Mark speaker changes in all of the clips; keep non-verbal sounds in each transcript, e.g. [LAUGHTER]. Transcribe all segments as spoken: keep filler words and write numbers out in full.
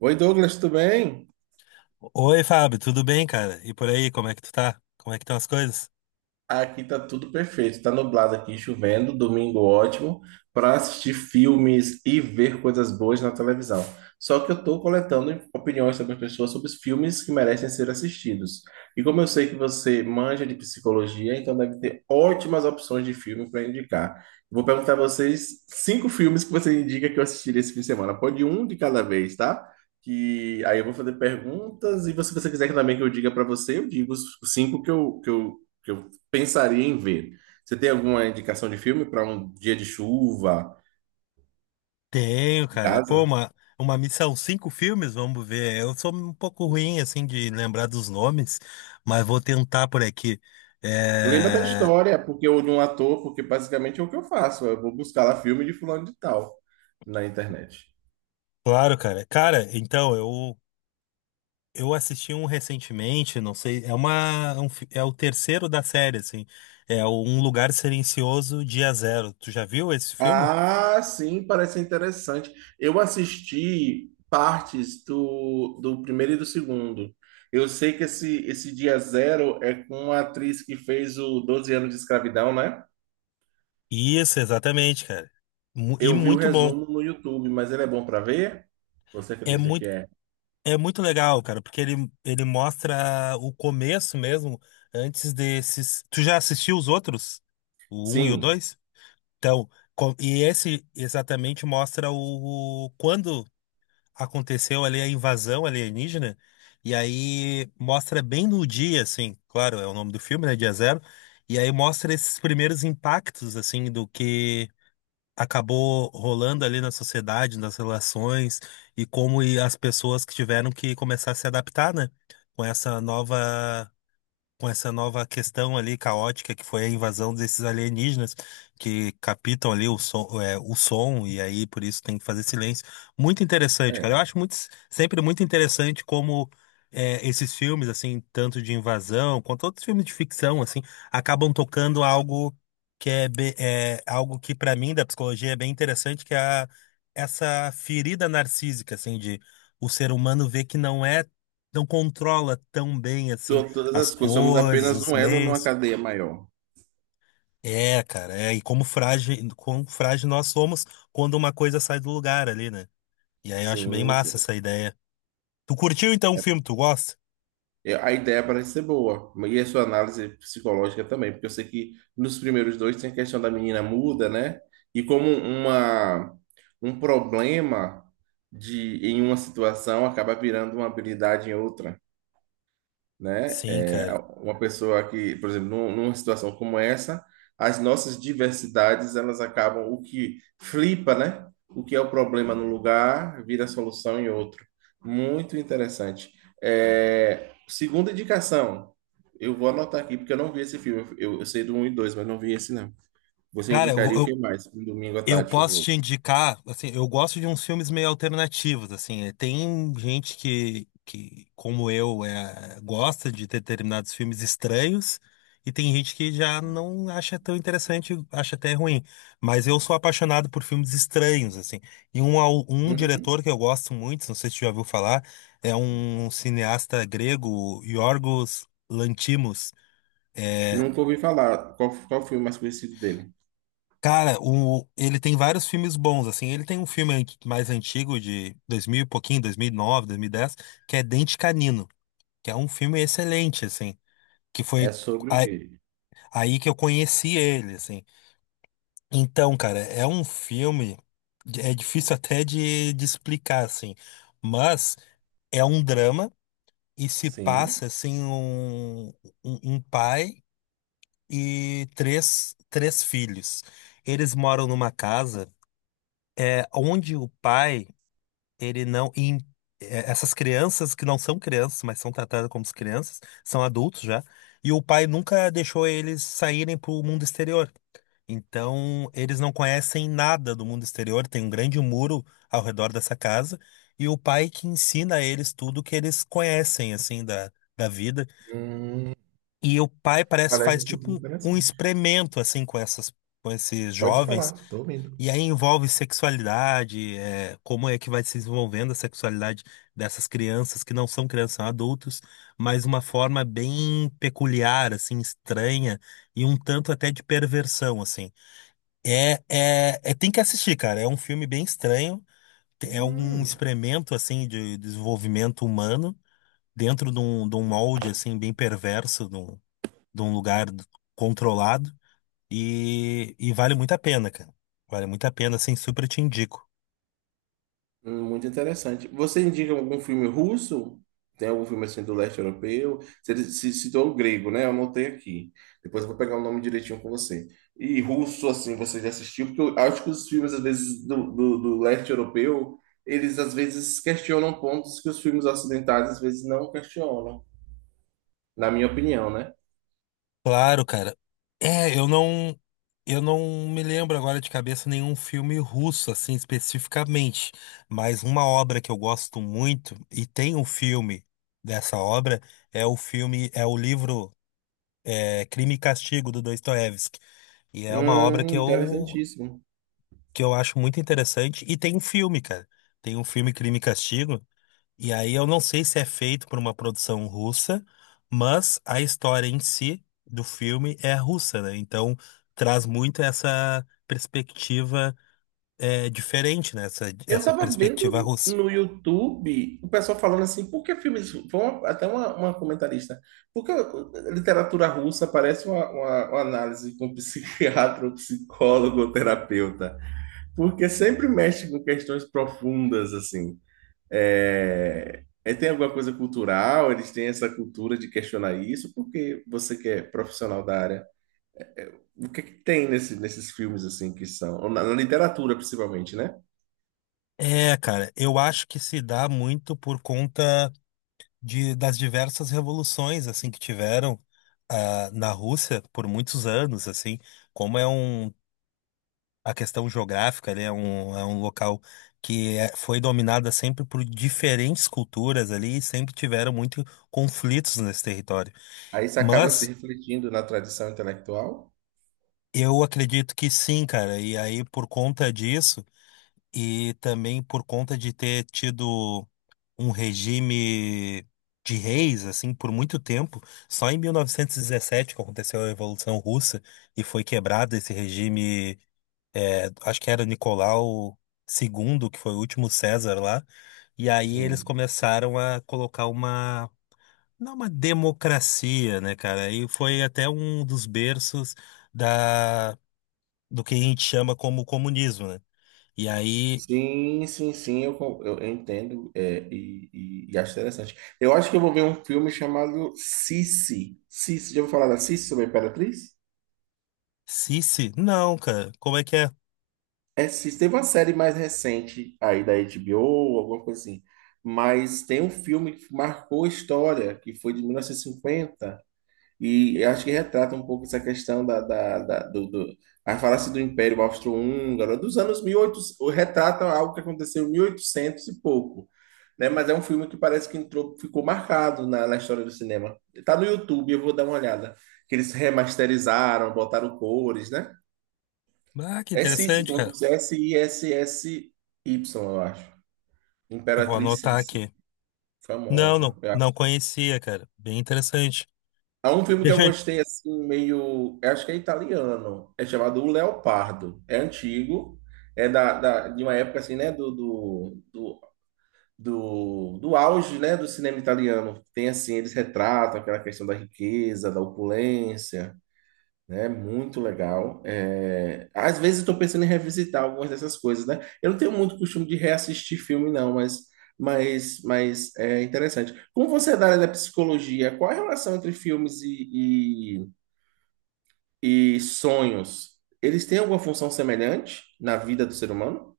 Speaker 1: Oi, Douglas, tudo bem?
Speaker 2: Oi, Fábio, tudo bem, cara? E por aí, como é que tu tá? Como é que estão as coisas?
Speaker 1: Aqui tá tudo perfeito. Tá nublado aqui, chovendo, domingo ótimo para assistir filmes e ver coisas boas na televisão. Só que eu tô coletando opiniões sobre as pessoas sobre os filmes que merecem ser assistidos. E como eu sei que você manja de psicologia, então deve ter ótimas opções de filme para indicar. Vou perguntar a vocês cinco filmes que você indica que eu assistiria esse fim de semana. Pode um de cada vez, tá? Que aí eu vou fazer perguntas e se você quiser que também que eu diga para você, eu digo os cinco que eu, que eu que eu pensaria em ver. Você tem alguma indicação de filme para um dia de chuva
Speaker 2: Tenho,
Speaker 1: em
Speaker 2: cara. Pô,
Speaker 1: casa?
Speaker 2: uma, uma missão, cinco filmes, vamos ver. Eu sou um pouco ruim, assim, de lembrar dos nomes, mas vou tentar por aqui.
Speaker 1: Lembra da
Speaker 2: É...
Speaker 1: história, porque eu de um ator, porque basicamente é o que eu faço. Eu vou buscar lá filme de fulano de tal na internet.
Speaker 2: Claro, cara. Cara, então, eu, eu assisti um recentemente, não sei, é uma, é um fi- é o terceiro da série, assim. É o Um Lugar Silencioso, Dia Zero. Tu já viu esse filme?
Speaker 1: Ah, sim, parece interessante. Eu assisti partes do, do primeiro e do segundo. Eu sei que esse, esse Dia Zero é com a atriz que fez o doze anos de escravidão, né?
Speaker 2: Isso, exatamente, cara. Mu- E
Speaker 1: Eu vi o
Speaker 2: muito bom.
Speaker 1: resumo no YouTube, mas ele é bom para ver? Você
Speaker 2: É
Speaker 1: acredita que
Speaker 2: muito
Speaker 1: é?
Speaker 2: É muito legal, cara, porque ele, ele mostra o começo mesmo, antes desses. Tu já assistiu os outros? O um e o
Speaker 1: Sim.
Speaker 2: dois? Então, co- e esse exatamente mostra o, o- quando aconteceu ali a invasão alienígena, e aí mostra bem no dia, assim, claro, é o nome do filme, né? Dia Zero, e aí mostra esses primeiros impactos, assim, do que acabou rolando ali na sociedade, nas relações e como e as pessoas que tiveram que começar a se adaptar, né? Com essa nova com essa nova questão ali caótica que foi a invasão desses alienígenas que captam ali o som, é, o som e aí por isso tem que fazer silêncio. Muito interessante, cara. Eu
Speaker 1: É,
Speaker 2: acho muito, sempre muito interessante como é, esses filmes, assim, tanto de invasão quanto outros filmes de ficção, assim, acabam tocando algo que é, be- é algo que para mim da psicologia é bem interessante, que é a- essa ferida narcísica, assim, de o ser humano ver que não é não controla tão bem assim
Speaker 1: to- Todas
Speaker 2: as
Speaker 1: as coisas somos
Speaker 2: coisas,
Speaker 1: apenas
Speaker 2: os
Speaker 1: um elo numa
Speaker 2: meios.
Speaker 1: cadeia maior.
Speaker 2: É, cara, é, e como frágil, como frágil nós somos quando uma coisa sai do lugar ali, né? E aí eu acho bem
Speaker 1: Sim,
Speaker 2: massa
Speaker 1: sim.
Speaker 2: essa ideia. Tu curtiu então o
Speaker 1: é,
Speaker 2: filme, tu gosta?
Speaker 1: É, A ideia parece ser boa, e a sua análise psicológica também, porque eu sei que nos primeiros dois tem a questão da menina muda, né? E como uma, um problema de, em uma situação acaba virando uma habilidade em outra, né?
Speaker 2: Sim,
Speaker 1: É,
Speaker 2: cara.
Speaker 1: uma pessoa que, por exemplo, num- numa situação como essa, as nossas diversidades, elas acabam, o que flipa, né? O que é o problema num lugar, vira solução em outro. Muito interessante. É, segunda indicação, eu vou anotar aqui, porque eu não vi esse filme. Eu, eu sei do um e dois, mas não vi esse, não. Você
Speaker 2: Cara, eu,
Speaker 1: indicaria o que
Speaker 2: eu
Speaker 1: mais? Um domingo à
Speaker 2: eu
Speaker 1: tarde
Speaker 2: posso
Speaker 1: chuvoso.
Speaker 2: te indicar, assim, eu gosto de uns filmes meio alternativos, assim, eh, tem gente que, que como eu, é, gosta de ter determinados filmes estranhos, e tem gente que já não acha tão interessante, acha até ruim, mas eu sou apaixonado por filmes estranhos, assim, e um, au- um
Speaker 1: Uhum.
Speaker 2: diretor que eu gosto muito, não sei se você já ouviu falar, é um cineasta grego, Yorgos Lanthimos, eh,
Speaker 1: Nunca ouvi falar. Qual, qual o filme mais conhecido dele?
Speaker 2: cara, o, ele tem vários filmes bons, assim. Ele tem um filme anti- mais antigo, de dois mil e pouquinho, dois mil e nove, dez que é Dente Canino, que é um filme excelente, assim. Que foi
Speaker 1: É sobre o
Speaker 2: a-
Speaker 1: quê?
Speaker 2: aí que eu conheci ele, assim. Então, cara, é um filme. É difícil até de, de explicar, assim. Mas é um drama e se
Speaker 1: Sim.
Speaker 2: passa, assim, um, um, um pai e três, três filhos. Eles moram numa casa. É, onde o pai, ele não. e, é, essas crianças que não são crianças, mas são tratadas como crianças, são adultos já, e o pai nunca deixou eles saírem para o mundo exterior. Então, eles não conhecem nada do mundo exterior, tem um grande muro ao redor dessa casa, e o pai que ensina a eles tudo que eles conhecem, assim, da, da vida.
Speaker 1: Hum,
Speaker 2: E o pai parece que
Speaker 1: parece
Speaker 2: faz
Speaker 1: assim
Speaker 2: tipo
Speaker 1: como
Speaker 2: um, um
Speaker 1: interessante.
Speaker 2: experimento, assim, com essas, com esses
Speaker 1: Pode
Speaker 2: jovens
Speaker 1: falar, tô ouvindo.
Speaker 2: e aí envolve sexualidade, é, como é que vai se desenvolvendo a sexualidade dessas crianças que não são crianças, são adultos, mas uma forma bem peculiar, assim, estranha e um tanto até de perversão, assim. É, é, é- tem que assistir, cara. É um filme bem estranho, é um
Speaker 1: Hum.
Speaker 2: experimento, assim, de desenvolvimento humano dentro de um, de um molde, assim, bem perverso, de um, de um lugar controlado e, e vale muito a pena, cara. Vale muito a pena, assim, super te indico.
Speaker 1: Hum, muito interessante. Você indica algum filme russo? Tem algum filme assim do leste europeu? Você se citou o grego, né? Eu anotei aqui. Depois eu vou pegar o nome direitinho com você. E russo, assim, você já assistiu? Porque eu acho que os filmes, às vezes, do, do, do leste europeu, eles às vezes questionam pontos que os filmes ocidentais às vezes não questionam, na minha opinião, né?
Speaker 2: Claro, cara. É, eu não, eu não me lembro agora de cabeça nenhum filme russo, assim, especificamente. Mas uma obra que eu gosto muito, e tem um filme dessa obra, é o filme, é o livro é, Crime e Castigo, do Dostoiévski. E é uma obra que
Speaker 1: Hum,
Speaker 2: eu,
Speaker 1: interessantíssimo.
Speaker 2: que eu acho muito interessante. E tem um filme, cara. Tem um filme Crime e Castigo. E aí eu não sei se é feito por uma produção russa, mas a história em si do filme é russa, né? Então traz muito essa perspectiva é, diferente, né? Essa,
Speaker 1: Eu
Speaker 2: essa
Speaker 1: tava
Speaker 2: perspectiva
Speaker 1: vendo
Speaker 2: russa.
Speaker 1: no YouTube o pessoal falando assim, por que filmes. Foi uma- até uma, uma comentarista. Por que literatura russa parece uma, uma- uma análise com psiquiatra, [LAUGHS] ou psicólogo ou terapeuta? Porque sempre mexe com questões profundas, assim. É, é, tem alguma coisa cultural? Eles têm essa cultura de questionar isso? Porque você que é profissional da área, o que é que tem nesse- nesses filmes, assim, que são, ou na na literatura, principalmente, né?
Speaker 2: É, cara, eu acho que se dá muito por conta de, das diversas revoluções assim que tiveram ah, na Rússia por muitos anos, assim, como é um a questão geográfica, ele é um, é um local que é- foi dominada sempre por diferentes culturas ali e sempre tiveram muito conflitos nesse território.
Speaker 1: Aí isso acaba se
Speaker 2: Mas
Speaker 1: refletindo na tradição intelectual?
Speaker 2: eu acredito que sim, cara, e aí por conta disso e também por conta de ter tido um regime de reis, assim, por muito tempo, só em mil novecentos e dezessete que aconteceu a Revolução Russa e foi quebrado esse regime, é, acho que era Nicolau dois, que foi o último César lá. E aí eles
Speaker 1: Sim.
Speaker 2: começaram a colocar uma, não uma democracia, né, cara? E foi até um dos berços da, do que a gente chama como comunismo, né? E aí,
Speaker 1: Sim, sim, sim. Eu, co- eu entendo, é, e, e, e acho interessante. Eu acho que eu vou ver um filme chamado Sissi. Sissi, já ouviu falar da Sissi sobre a Imperatriz?
Speaker 2: Sisi, não, cara, como é que é?
Speaker 1: É, Sissi. Teve uma série mais recente aí da HBO, alguma coisa assim. Mas tem um filme que marcou a história, que foi de mil novecentos e cinquenta. E eu acho que retrata um pouco essa questão da, da, da- do, do, a falácia do Império Austro-Húngaro, né, dos anos mil e oitocentos, retrata algo que aconteceu em mil e oitocentos e oitocentos e pouco, né? Mas é um filme que parece que entrou, ficou marcado na, na história do cinema. Tá no YouTube, eu vou dar uma olhada. Que eles remasterizaram, botaram cores, né?
Speaker 2: Ah, que
Speaker 1: É Sissi,
Speaker 2: interessante,
Speaker 1: como se
Speaker 2: cara.
Speaker 1: fosse S-I-S-S-Y, eu acho.
Speaker 2: Eu vou
Speaker 1: Imperatriz
Speaker 2: anotar
Speaker 1: Sissi,
Speaker 2: aqui. Não,
Speaker 1: famosa.
Speaker 2: não, não conhecia, cara. Bem interessante.
Speaker 1: Há um
Speaker 2: E
Speaker 1: filme que eu
Speaker 2: deixa eu...
Speaker 1: gostei assim, meio. Eu Acho que é italiano. É chamado O Leopardo. É antigo. É da, da- de uma época assim, né? Do, do, do, do, do auge, né? Do cinema italiano. Tem assim, eles retratam aquela questão da riqueza, da opulência. é Muito legal. É, às vezes eu tô pensando em revisitar algumas dessas coisas, né? Eu não tenho muito costume de reassistir filme, não, mas, mas, mas é interessante. Como você é da área da psicologia, qual a relação entre filmes e, e, e sonhos? Eles têm alguma função semelhante na vida do ser humano?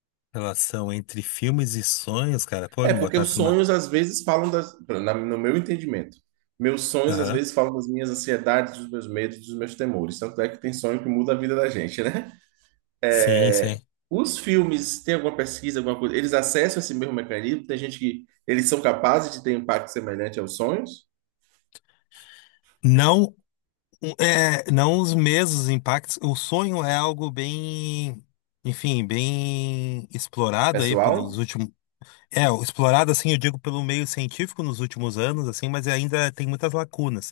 Speaker 2: [LAUGHS] Relação entre filmes e sonhos, cara. Pô,
Speaker 1: É,
Speaker 2: me
Speaker 1: porque os
Speaker 2: botasse uma...
Speaker 1: sonhos às vezes falam das, na- no meu entendimento. Meus sonhos às
Speaker 2: Aham.
Speaker 1: vezes falam das minhas ansiedades, dos meus medos, dos meus temores. Tanto é que tem sonho que muda a vida da gente, né?
Speaker 2: Sim, sim.
Speaker 1: Os filmes, tem alguma pesquisa, alguma coisa? Eles acessam esse mesmo mecanismo? Tem gente que eles são capazes de ter um impacto semelhante aos sonhos,
Speaker 2: Não Um- É, não os mesmos impactos. O sonho é algo bem, enfim, bem explorado aí pelos
Speaker 1: pessoal?
Speaker 2: últimos. É, explorado assim, eu digo pelo meio científico nos últimos anos, assim, mas ainda tem muitas lacunas.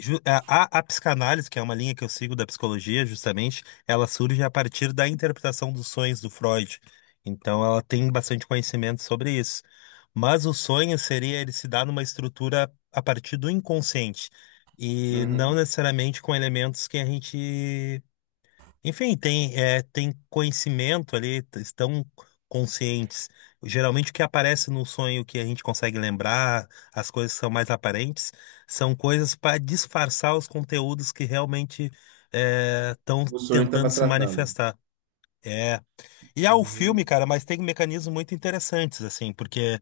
Speaker 2: Ju- A, a, a psicanálise, que é uma linha que eu sigo da psicologia, justamente, ela surge a partir da interpretação dos sonhos do Freud. Então, ela tem bastante conhecimento sobre isso. Mas o sonho seria ele se dar numa estrutura a partir do inconsciente e não
Speaker 1: Uhum.
Speaker 2: necessariamente com elementos que a gente enfim, tem, é, tem conhecimento ali, t- estão conscientes. Geralmente o que aparece no sonho que a gente consegue lembrar, as coisas que são mais aparentes, são coisas para disfarçar os conteúdos que realmente estão
Speaker 1: O sonho estava
Speaker 2: tentando se
Speaker 1: tratando.
Speaker 2: manifestar. É. E há o filme,
Speaker 1: Hum.
Speaker 2: cara, mas tem mecanismos muito interessantes, assim, porque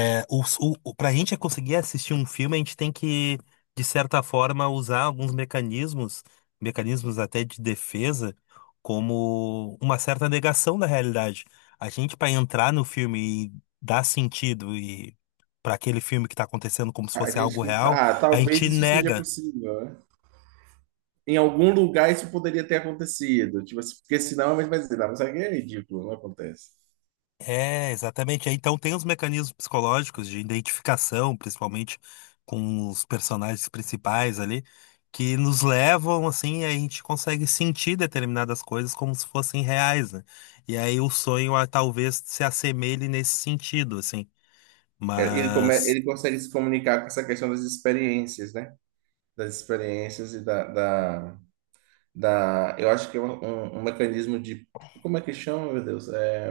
Speaker 2: é, o, o, para a gente conseguir assistir um filme, a gente tem que, de certa forma, usar alguns mecanismos, mecanismos até de defesa, como uma certa negação da realidade. A gente, para entrar no filme e dar sentido e para aquele filme que está acontecendo como se
Speaker 1: A
Speaker 2: fosse
Speaker 1: gente
Speaker 2: algo
Speaker 1: que.
Speaker 2: real,
Speaker 1: Ah,
Speaker 2: a
Speaker 1: talvez
Speaker 2: gente
Speaker 1: isso seja
Speaker 2: nega.
Speaker 1: possível, né? Em algum lugar isso poderia ter acontecido. Tipo assim, porque senão ele vai dizer, não, mas aqui é ridículo, não acontece.
Speaker 2: É, exatamente. Aí, então tem os mecanismos psicológicos de identificação, principalmente com os personagens principais ali, que nos levam assim, e a gente consegue sentir determinadas coisas como se fossem reais, né? E aí o sonho ah, talvez se assemelhe nesse sentido, assim.
Speaker 1: É, ele, come,
Speaker 2: Mas
Speaker 1: ele consegue se comunicar com essa questão das experiências, né? Das experiências e da, da- da, eu acho que é um, um- um mecanismo de, como é que chama, meu Deus? É,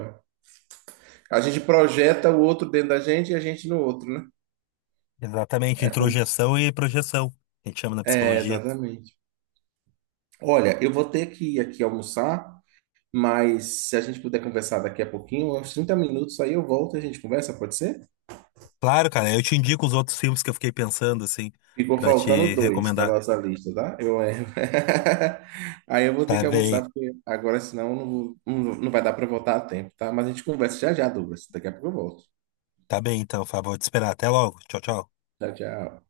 Speaker 1: a gente projeta o outro dentro da gente e a gente no outro, né?
Speaker 2: exatamente,
Speaker 1: É como,
Speaker 2: introjeção e projeção, a gente chama na
Speaker 1: é,
Speaker 2: psicologia.
Speaker 1: exatamente. Olha, eu vou ter que ir aqui almoçar, mas se a gente puder conversar daqui a pouquinho, uns trinta minutos, aí eu volto e a gente conversa, pode ser?
Speaker 2: Claro, cara, eu te indico os outros filmes que eu fiquei pensando, assim,
Speaker 1: Ficou
Speaker 2: pra te
Speaker 1: faltando dois na
Speaker 2: recomendar.
Speaker 1: nossa lista, tá? Eu lembro. [LAUGHS] Aí eu vou ter
Speaker 2: Tá
Speaker 1: que
Speaker 2: bem,
Speaker 1: almoçar, porque agora senão eu não, vou- não, não vai dar para voltar a tempo, tá? Mas a gente conversa já já, Douglas. Daqui a pouco eu volto.
Speaker 2: tá bem então, Fábio, vou te esperar. Até logo. Tchau, tchau.
Speaker 1: Tchau, tchau.